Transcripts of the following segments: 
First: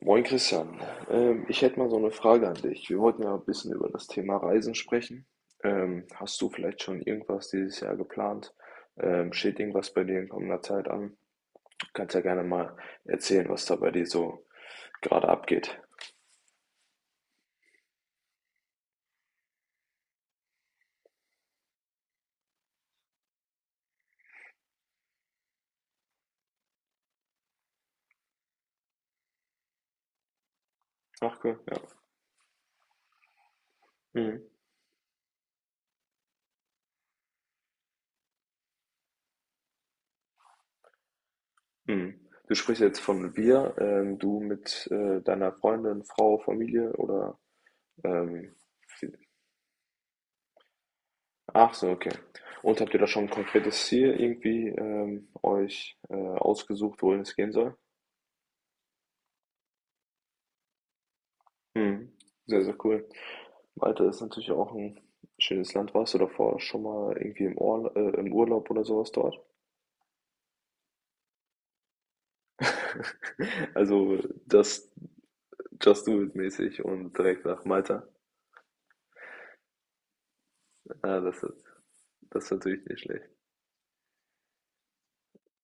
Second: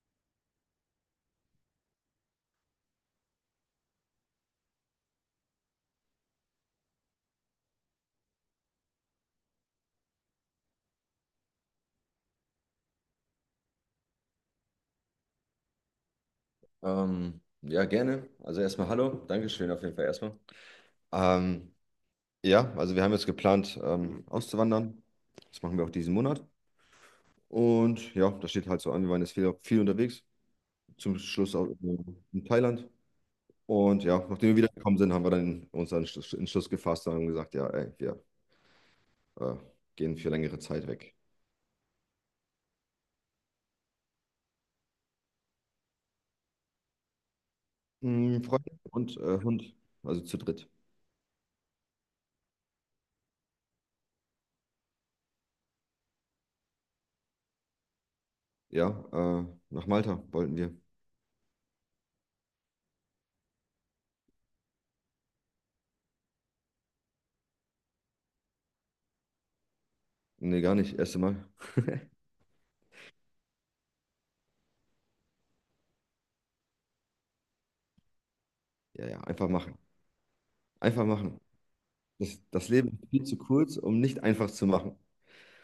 Moin Christian, ich hätte mal so eine Frage an dich. Wir wollten ja ein bisschen über das Thema Reisen sprechen. Hast du vielleicht schon irgendwas dieses Jahr geplant? Steht irgendwas bei dir in kommender Zeit an? Du kannst ja gerne mal erzählen, was da bei dir so gerade abgeht. Ja, gerne. Also erstmal hallo. Dankeschön auf jeden Fall erstmal. Ähm, ja, also wir haben jetzt geplant, auszuwandern. Das machen wir auch diesen Monat. Und ja, das steht halt so an. Wir waren jetzt viel, viel unterwegs. Zum Ach Schluss cool, auch ja. in Thailand. Und ja, Mhm. nachdem wir wiedergekommen sind, haben wir dann uns einen Entschluss gefasst und haben gesagt, ja, ey, wir äh, gehen für längere Zeit weg. Mhm. Du sprichst jetzt von wir, du mit deiner Freundin, Frau, Familie oder Mm, ähm, Freunde und Hund, also zu dritt. ach so, okay. Und habt ihr da schon ein konkretes Ziel irgendwie euch ausgesucht, wohin es gehen soll? Ja, äh, Nach Malta wollten wir. Mhm. Sehr, sehr cool. Malta ist natürlich auch ein schönes Land. Warst du davor schon mal irgendwie im Urlaub oder sowas dort? Nee, gar nicht. Erste Mal. Also just, just do it mäßig und direkt nach Malta. Ja, ja, einfach machen. Einfach Ja, das machen. ist, Das, das ist das natürlich Leben nicht ist viel schlecht. zu kurz, um nicht einfach zu machen.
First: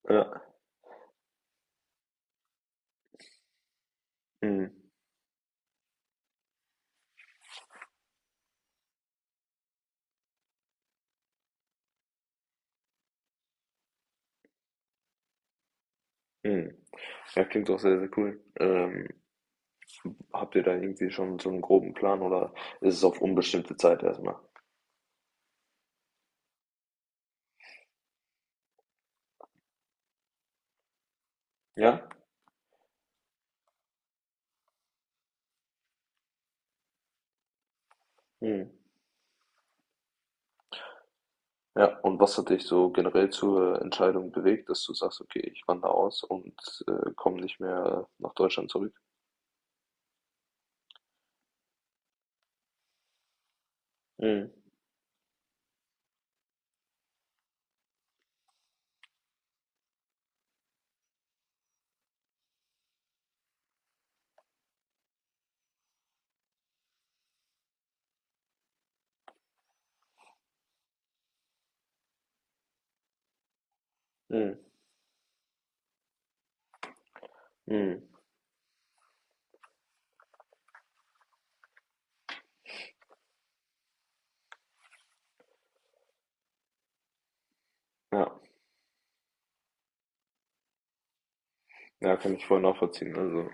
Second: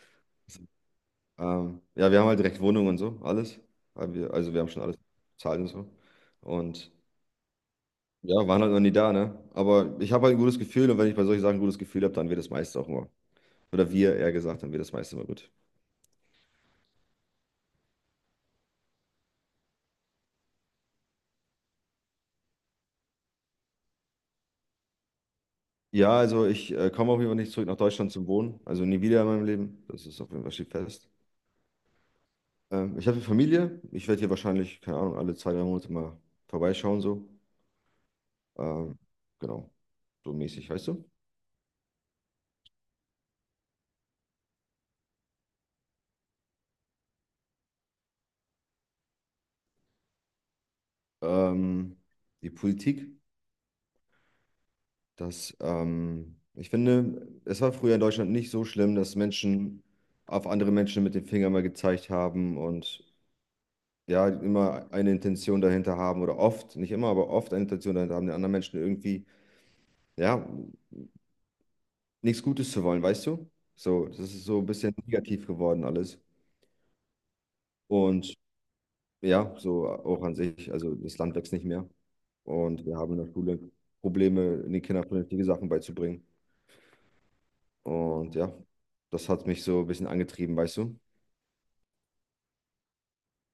Ja. Ja, wir haben halt direkt Wohnung und so, alles. Haben wir, also wir haben Mhm. schon alles bezahlt und so. Und ja, waren halt noch nie da, ne? Aber ich habe halt ein gutes Gefühl, und wenn ich bei solchen Sachen ein gutes Gefühl habe, dann wird das meiste auch immer. Oder wir eher gesagt, dann wird das meiste immer gut. Mhm. Ja, klingt doch sehr, sehr cool. Habt ihr da irgendwie schon so einen groben Plan oder ist es auf unbestimmte Zeit erstmal? Ja, also ich komme auf jeden Fall nicht zurück nach Deutschland zum Wohnen. Also nie wieder in meinem Leben. Das ist auf jeden Fall, steht fest. Ja? Ich habe eine Familie. Ich werde hier wahrscheinlich, keine Ahnung, alle zwei, drei Monate mal vorbeischauen so. Hm. Ähm, genau, so mäßig, weißt du? Ja, und was hat dich so generell zur Entscheidung bewegt, dass du sagst, okay, ich wandere aus und komme nicht mehr nach Deutschland zurück? Ähm, die Politik, Hm. dass ich finde, es war früher in Deutschland nicht so schlimm, dass Menschen auf andere Menschen mit dem Finger mal gezeigt haben und ja, immer eine Intention dahinter haben, oder oft, nicht immer, aber oft eine Intention dahinter haben, den anderen Menschen irgendwie, ja, nichts Gutes zu wollen, weißt du? So, das ist Hm. so ein bisschen negativ geworden alles. Hm. Und ja, so auch an sich, also das Land wächst nicht mehr. Und wir haben in der Schule Probleme, den Kindern vernünftige Sachen beizubringen. Ja. Und ja, das hat mich so ein bisschen angetrieben, weißt du? Ja, kann ich voll nachvollziehen. Also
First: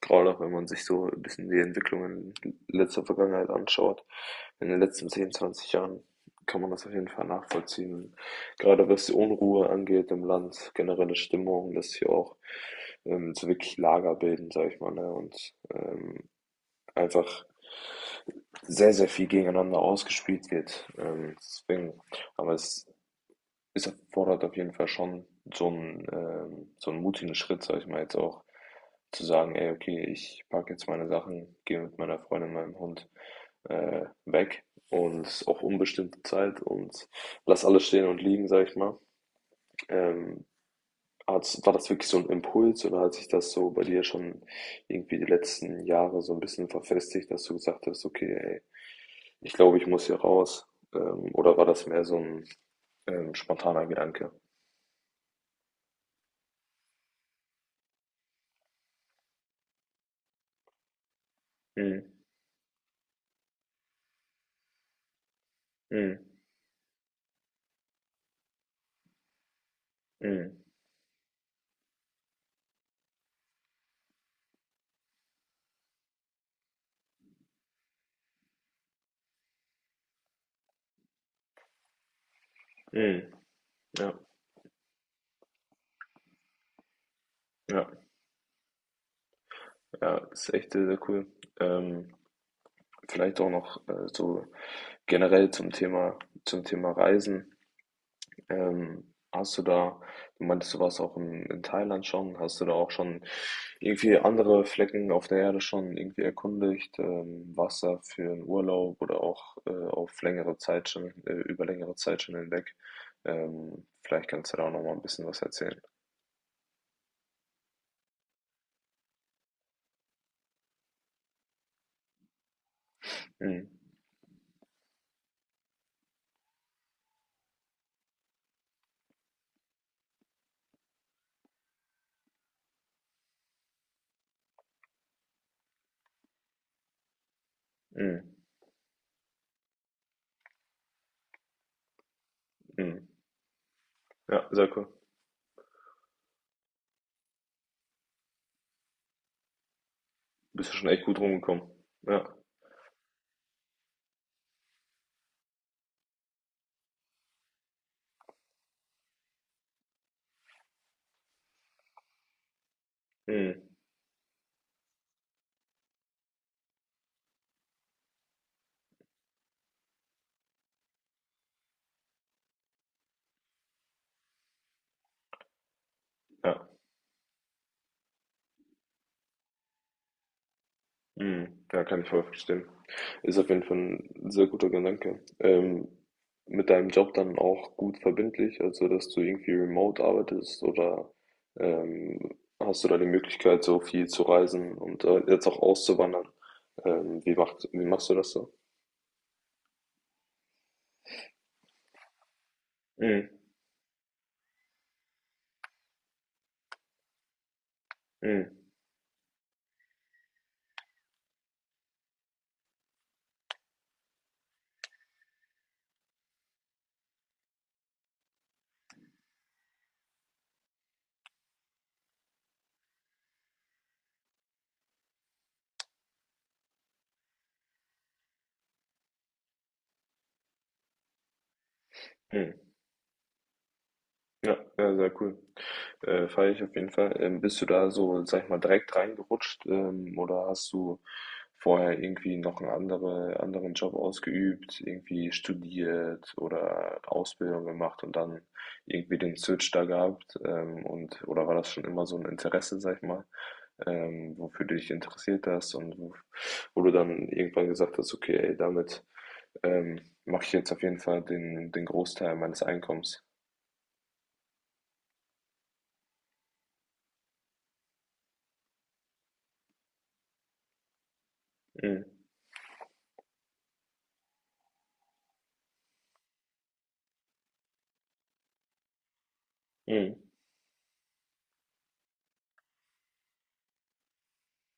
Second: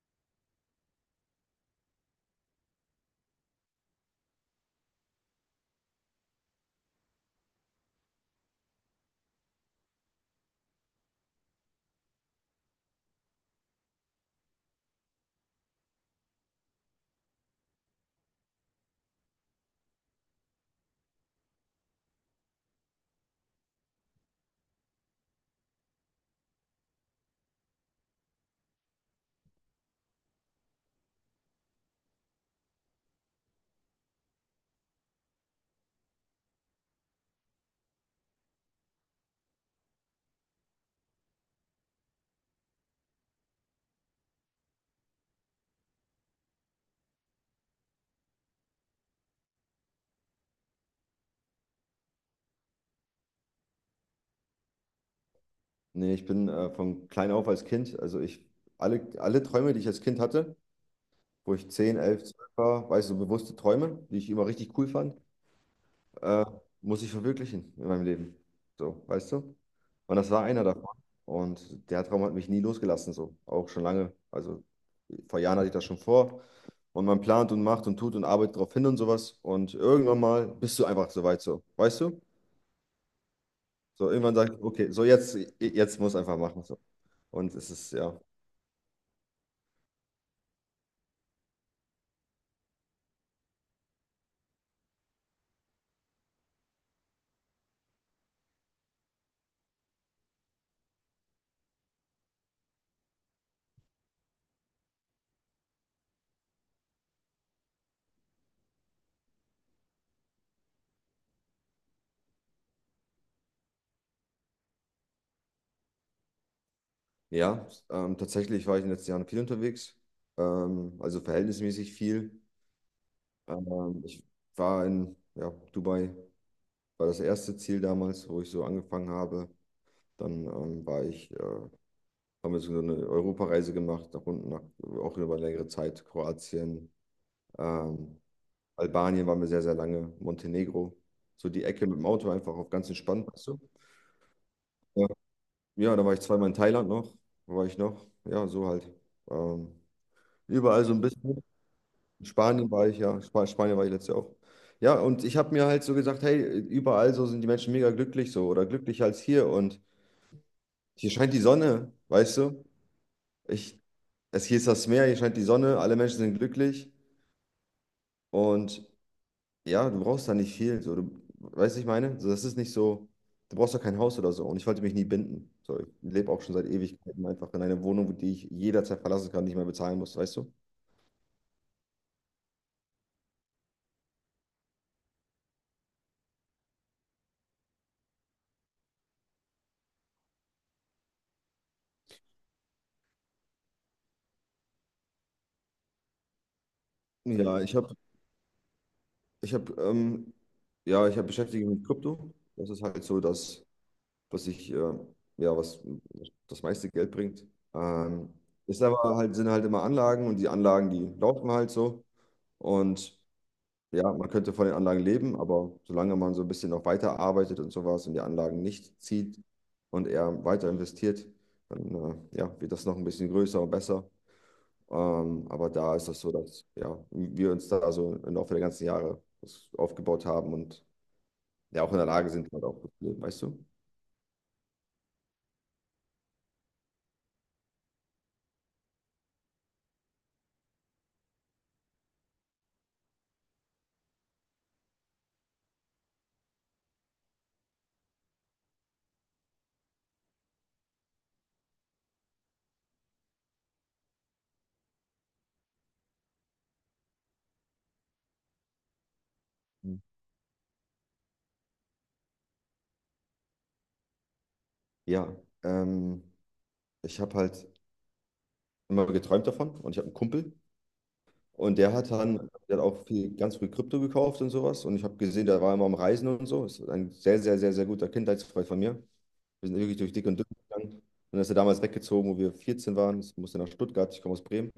gerade auch wenn man sich so ein bisschen die Entwicklungen in letzter Vergangenheit anschaut, in den letzten 10 20 Jahren kann man das auf jeden Fall nachvollziehen. Gerade was die Unruhe angeht im Land, generelle Stimmung, dass hier auch so wirklich Lager bilden, sag ich mal, ne? Und einfach sehr, sehr viel gegeneinander ausgespielt wird. Aber es ist erfordert auf jeden Fall schon so einen mutigen Schritt, sag ich mal jetzt auch, zu sagen, ey, okay, ich packe jetzt meine Sachen, gehe mit meiner Freundin, meinem Hund weg und auch unbestimmte Zeit und lass alles stehen und liegen, sag ich mal. Ähm, war das wirklich so ein Impuls oder hat sich das so bei dir schon irgendwie die letzten Jahre so ein bisschen verfestigt, dass du gesagt hast, okay, ey, ich glaube, ich muss hier raus. Oder war das mehr so ein spontaner Gedanke? Nee, ich bin von klein auf als Kind, alle Träume, die ich als Kind hatte, wo ich zehn, Mhm. 11, 12 war, weißt du, so bewusste Träume, die ich immer richtig cool fand, Mhm. äh, muss ich verwirklichen in meinem Leben. So, weißt du? Und das war Mhm. einer davon. Und der Traum hat mich nie losgelassen, so, auch schon lange. Also vor Jahren hatte ich das schon vor. Und man plant und macht und tut und arbeitet darauf hin und sowas. Und irgendwann mal bist du einfach so weit, so, weißt du? Mhm. So, Ja, irgendwann sagt, okay, so jetzt, jetzt muss einfach machen. So. Und es ja, ist, ja, ja, ist echt sehr, sehr cool. Ähm, vielleicht auch noch, so generell zum Thema Reisen. Ähm, hast du da, du meintest, du warst auch in Thailand schon, hast du da auch schon irgendwie andere Flecken auf der Erde schon irgendwie erkundigt? Warst da für einen Urlaub oder auch auf längere Zeit schon, über längere Zeit schon hinweg? Vielleicht kannst du da auch noch mal ein bisschen was erzählen. ja, tatsächlich war ich in den letzten Jahren viel unterwegs, also verhältnismäßig viel. Mhm. Ich war in Dubai, war das erste Ziel damals, wo ich so angefangen habe. Dann haben wir so eine Europareise gemacht, nach unten, nach, auch über längere Zeit, Kroatien, ähm, Mhm. Albanien waren wir sehr, sehr lange, Montenegro, so die Ecke mit dem Auto einfach auf ganz Mhm. entspannt, weißt du? Ja, sehr cool. Ja. Ja, da war ich zweimal in Thailand noch. Wo war ich noch? Ja, so halt. Ähm, Bist du überall schon so ein echt gut bisschen. rumgekommen. In Ja. Spanien war ich, ja. Sp Spanien war ich letztes Jahr auch. Ja, und ich habe mir halt so gesagt, hey, überall so sind die Menschen mega glücklich, so, oder glücklicher als hier. Und hier scheint die Sonne, weißt du? Mhm. Ich, Hier ist das Meer, hier scheint die Sonne, alle Menschen sind glücklich. Und ja, du brauchst da nicht viel. So, du, weißt du, ich meine? So, das ist nicht so, du brauchst doch kein Haus oder so. Und ich wollte mich nie binden. So, ich lebe auch schon Ja. seit Ewigkeiten einfach in einer Wohnung, die ich jederzeit verlassen kann, nicht mehr bezahlen muss, weißt du? Mhm. Ja, kann ich voll verstehen. Ist auf jeden Fall ein sehr guter Gedanke. Mit deinem Job dann auch gut verbindlich, also dass du irgendwie remote arbeitest oder, ähm, hast du da die Möglichkeit, so viel zu reisen und, jetzt auch auszuwandern? Ja, ich Wie habe, machst du das so? ich habe, ähm, ja, ich habe beschäftigt mich mit Krypto. Das ist halt so, Mhm. dass, was ich, äh, ja, was das meiste Geld bringt. Ähm, Mhm. ist aber halt, sind halt immer Anlagen, und die Anlagen, die laufen halt so. Und ja, man könnte von den Anlagen leben, aber solange man so ein bisschen noch weiter arbeitet und sowas und die Anlagen nicht zieht und eher weiter investiert, dann ja, wird das noch ein bisschen größer und besser. Aber da ist das so, dass ja, wir uns da, also im Laufe der ganzen Jahre, das aufgebaut haben und ja auch in der Lage sind, halt Mhm. auch gut zu leben, weißt du? Ja, ja, sehr cool. Feiere ich auf jeden Fall. Bist du da so, sag ich mal, direkt reingerutscht, oder hast du vorher irgendwie noch anderen Job ausgeübt, irgendwie studiert oder Ausbildung gemacht und dann irgendwie den Switch da gehabt? Oder war das schon immer so ein Interesse, sag ich mal, wofür du dich interessiert hast wo du dann irgendwann gesagt hast, okay, ey, damit ähm, Mhm. mache ich jetzt auf jeden Fall den Großteil meines Einkommens. Ja, ähm, ich habe halt immer geträumt davon, und ich habe einen Kumpel. Und der Mhm. hat dann, der hat auch viel, ganz früh Krypto gekauft und sowas. Und ich habe gesehen, der war immer am Reisen und so. Ist ein sehr, sehr, sehr, sehr guter Kindheitsfreund von mir. Wir sind wirklich durch Mhm. dick und dünn gegangen. Und dann ist er damals weggezogen, wo wir 14 waren. Ich musste nach Stuttgart, ich komme aus Bremen.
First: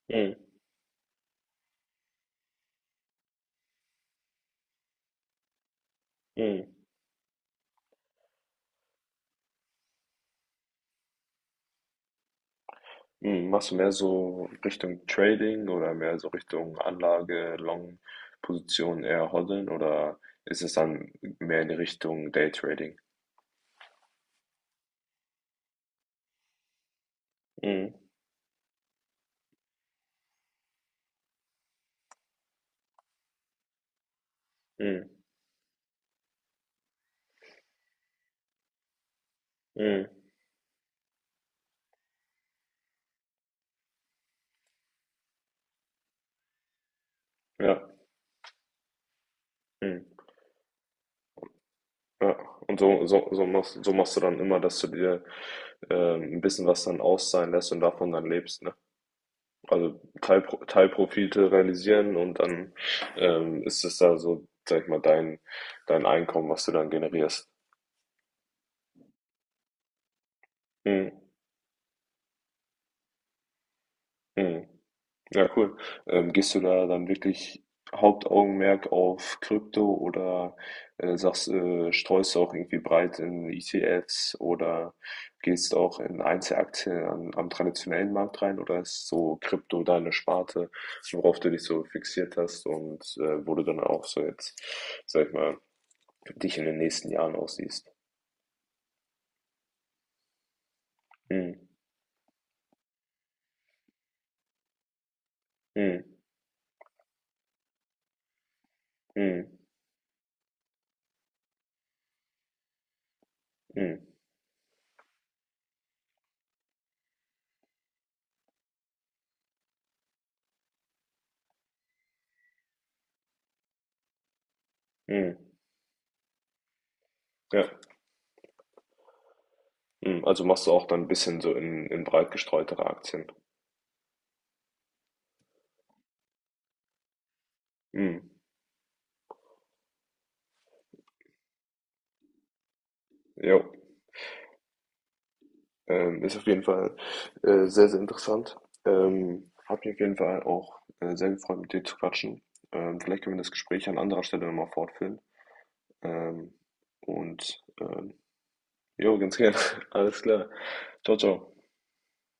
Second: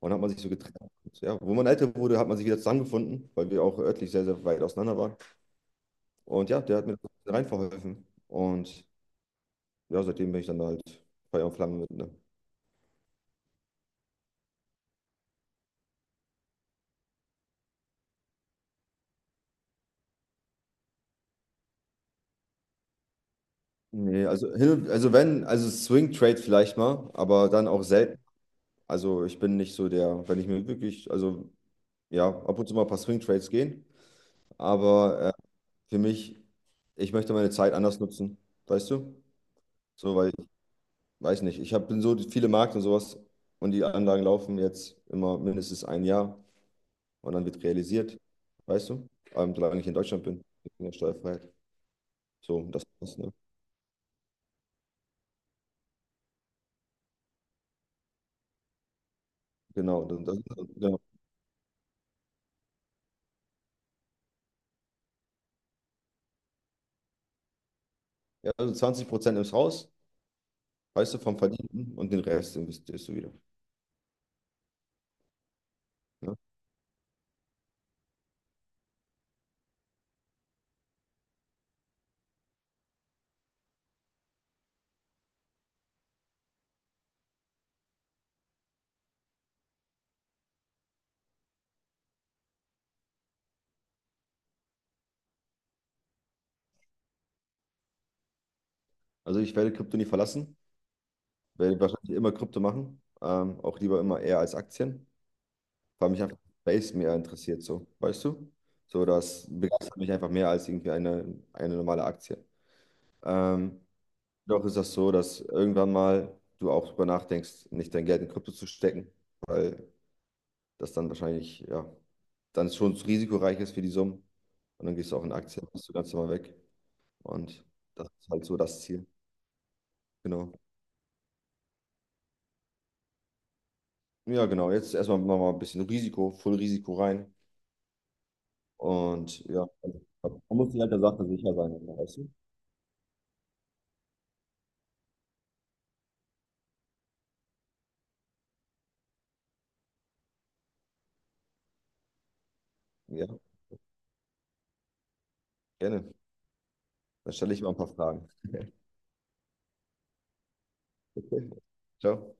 Und dann hat man Mhm. sich so getrennt. Und ja, wo man älter wurde, hat man sich wieder zusammengefunden, weil wir auch örtlich sehr, sehr weit auseinander waren. Und ja, Mhm. der hat mir da rein verholfen. Und ja, seitdem bin ich dann halt Feuer und Flamme mit. Ne? Mhm. Machst du mehr so Richtung Trading oder mehr so Richtung Anlage, Long-Position eher hoddeln oder ist es dann mehr in die Richtung Daytrading? Nee, also, hin und- also wenn, also Swing Trade vielleicht mal, aber dann auch Mhm. selten. Also ich bin nicht so der, wenn ich mir wirklich, also ja, ab und zu mal ein paar Swing Trades gehen, Mhm. aber für mich, ich möchte meine Zeit anders nutzen, weißt du? Mhm. So, weil ich weiß nicht, ich hab, bin so viele Markt und sowas, und die Anlagen laufen jetzt immer mindestens ein Jahr und dann wird Ja. realisiert, weißt du? Solange ich in Mhm. Deutschland bin, in der Steuerfreiheit. Ja. So, das ist, ne? So machst du dann immer, dass du dir ein bisschen was dann auszahlen lässt und davon dann lebst, ne? Also Genau, das, das, genau. Teilprofite realisieren und dann ist es da so, sag ich mal, dein Einkommen, was du dann generierst. Ja, also 20% ins Haus, weißt du, vom Verdienten, und den Rest investierst du wieder. Mhm. Ja, cool. Ne? Gehst du da dann wirklich Hauptaugenmerk auf Krypto oder streust du auch irgendwie breit in ETFs oder gehst auch in Einzelaktien am traditionellen Markt rein oder ist so Krypto deine Sparte, worauf du dich so fixiert hast und wo du dann auch so jetzt, sag ich mal, dich in den nächsten Jahren aussiehst? Also ich werde Krypto nie verlassen. Mhm. Werde wahrscheinlich immer Krypto machen. Auch lieber immer eher als Aktien, Mhm. weil mich einfach Space mehr interessiert, so, weißt du? So, das Mhm. begeistert mich einfach mehr als irgendwie eine normale Aktie. Ähm, Mhm. doch ist das so, dass irgendwann mal du auch drüber nachdenkst, nicht dein Geld in Krypto zu stecken, weil das dann wahrscheinlich, ja, dann schon zu risikoreich ist für die Summen. Und dann gehst du auch in Mhm. Aktien, bist du ganz normal weg. Und Ja. das ist halt so das Ziel. Mhm, also Genau. machst du auch dann ein bisschen so in breit gestreutere Aktien. Ja, genau. Jetzt erstmal nochmal ein bisschen Risiko, voll Risiko rein. Mhm, Und ja, also, man muss sich halt der Sache sicher sein, weißt du? jo. Ist auf jeden Fall, sehr, sehr interessant. Hat mich auf jeden Fall auch, sehr gefreut, mit dir zu quatschen. Vielleicht Ja, können wir das Gespräch an anderer Stelle noch mal fortführen. gerne. Ähm, Dann stelle ich und, mal ein paar ähm, Fragen. jo, ganz gerne. Alles klar. Ciao ciao. Ciao.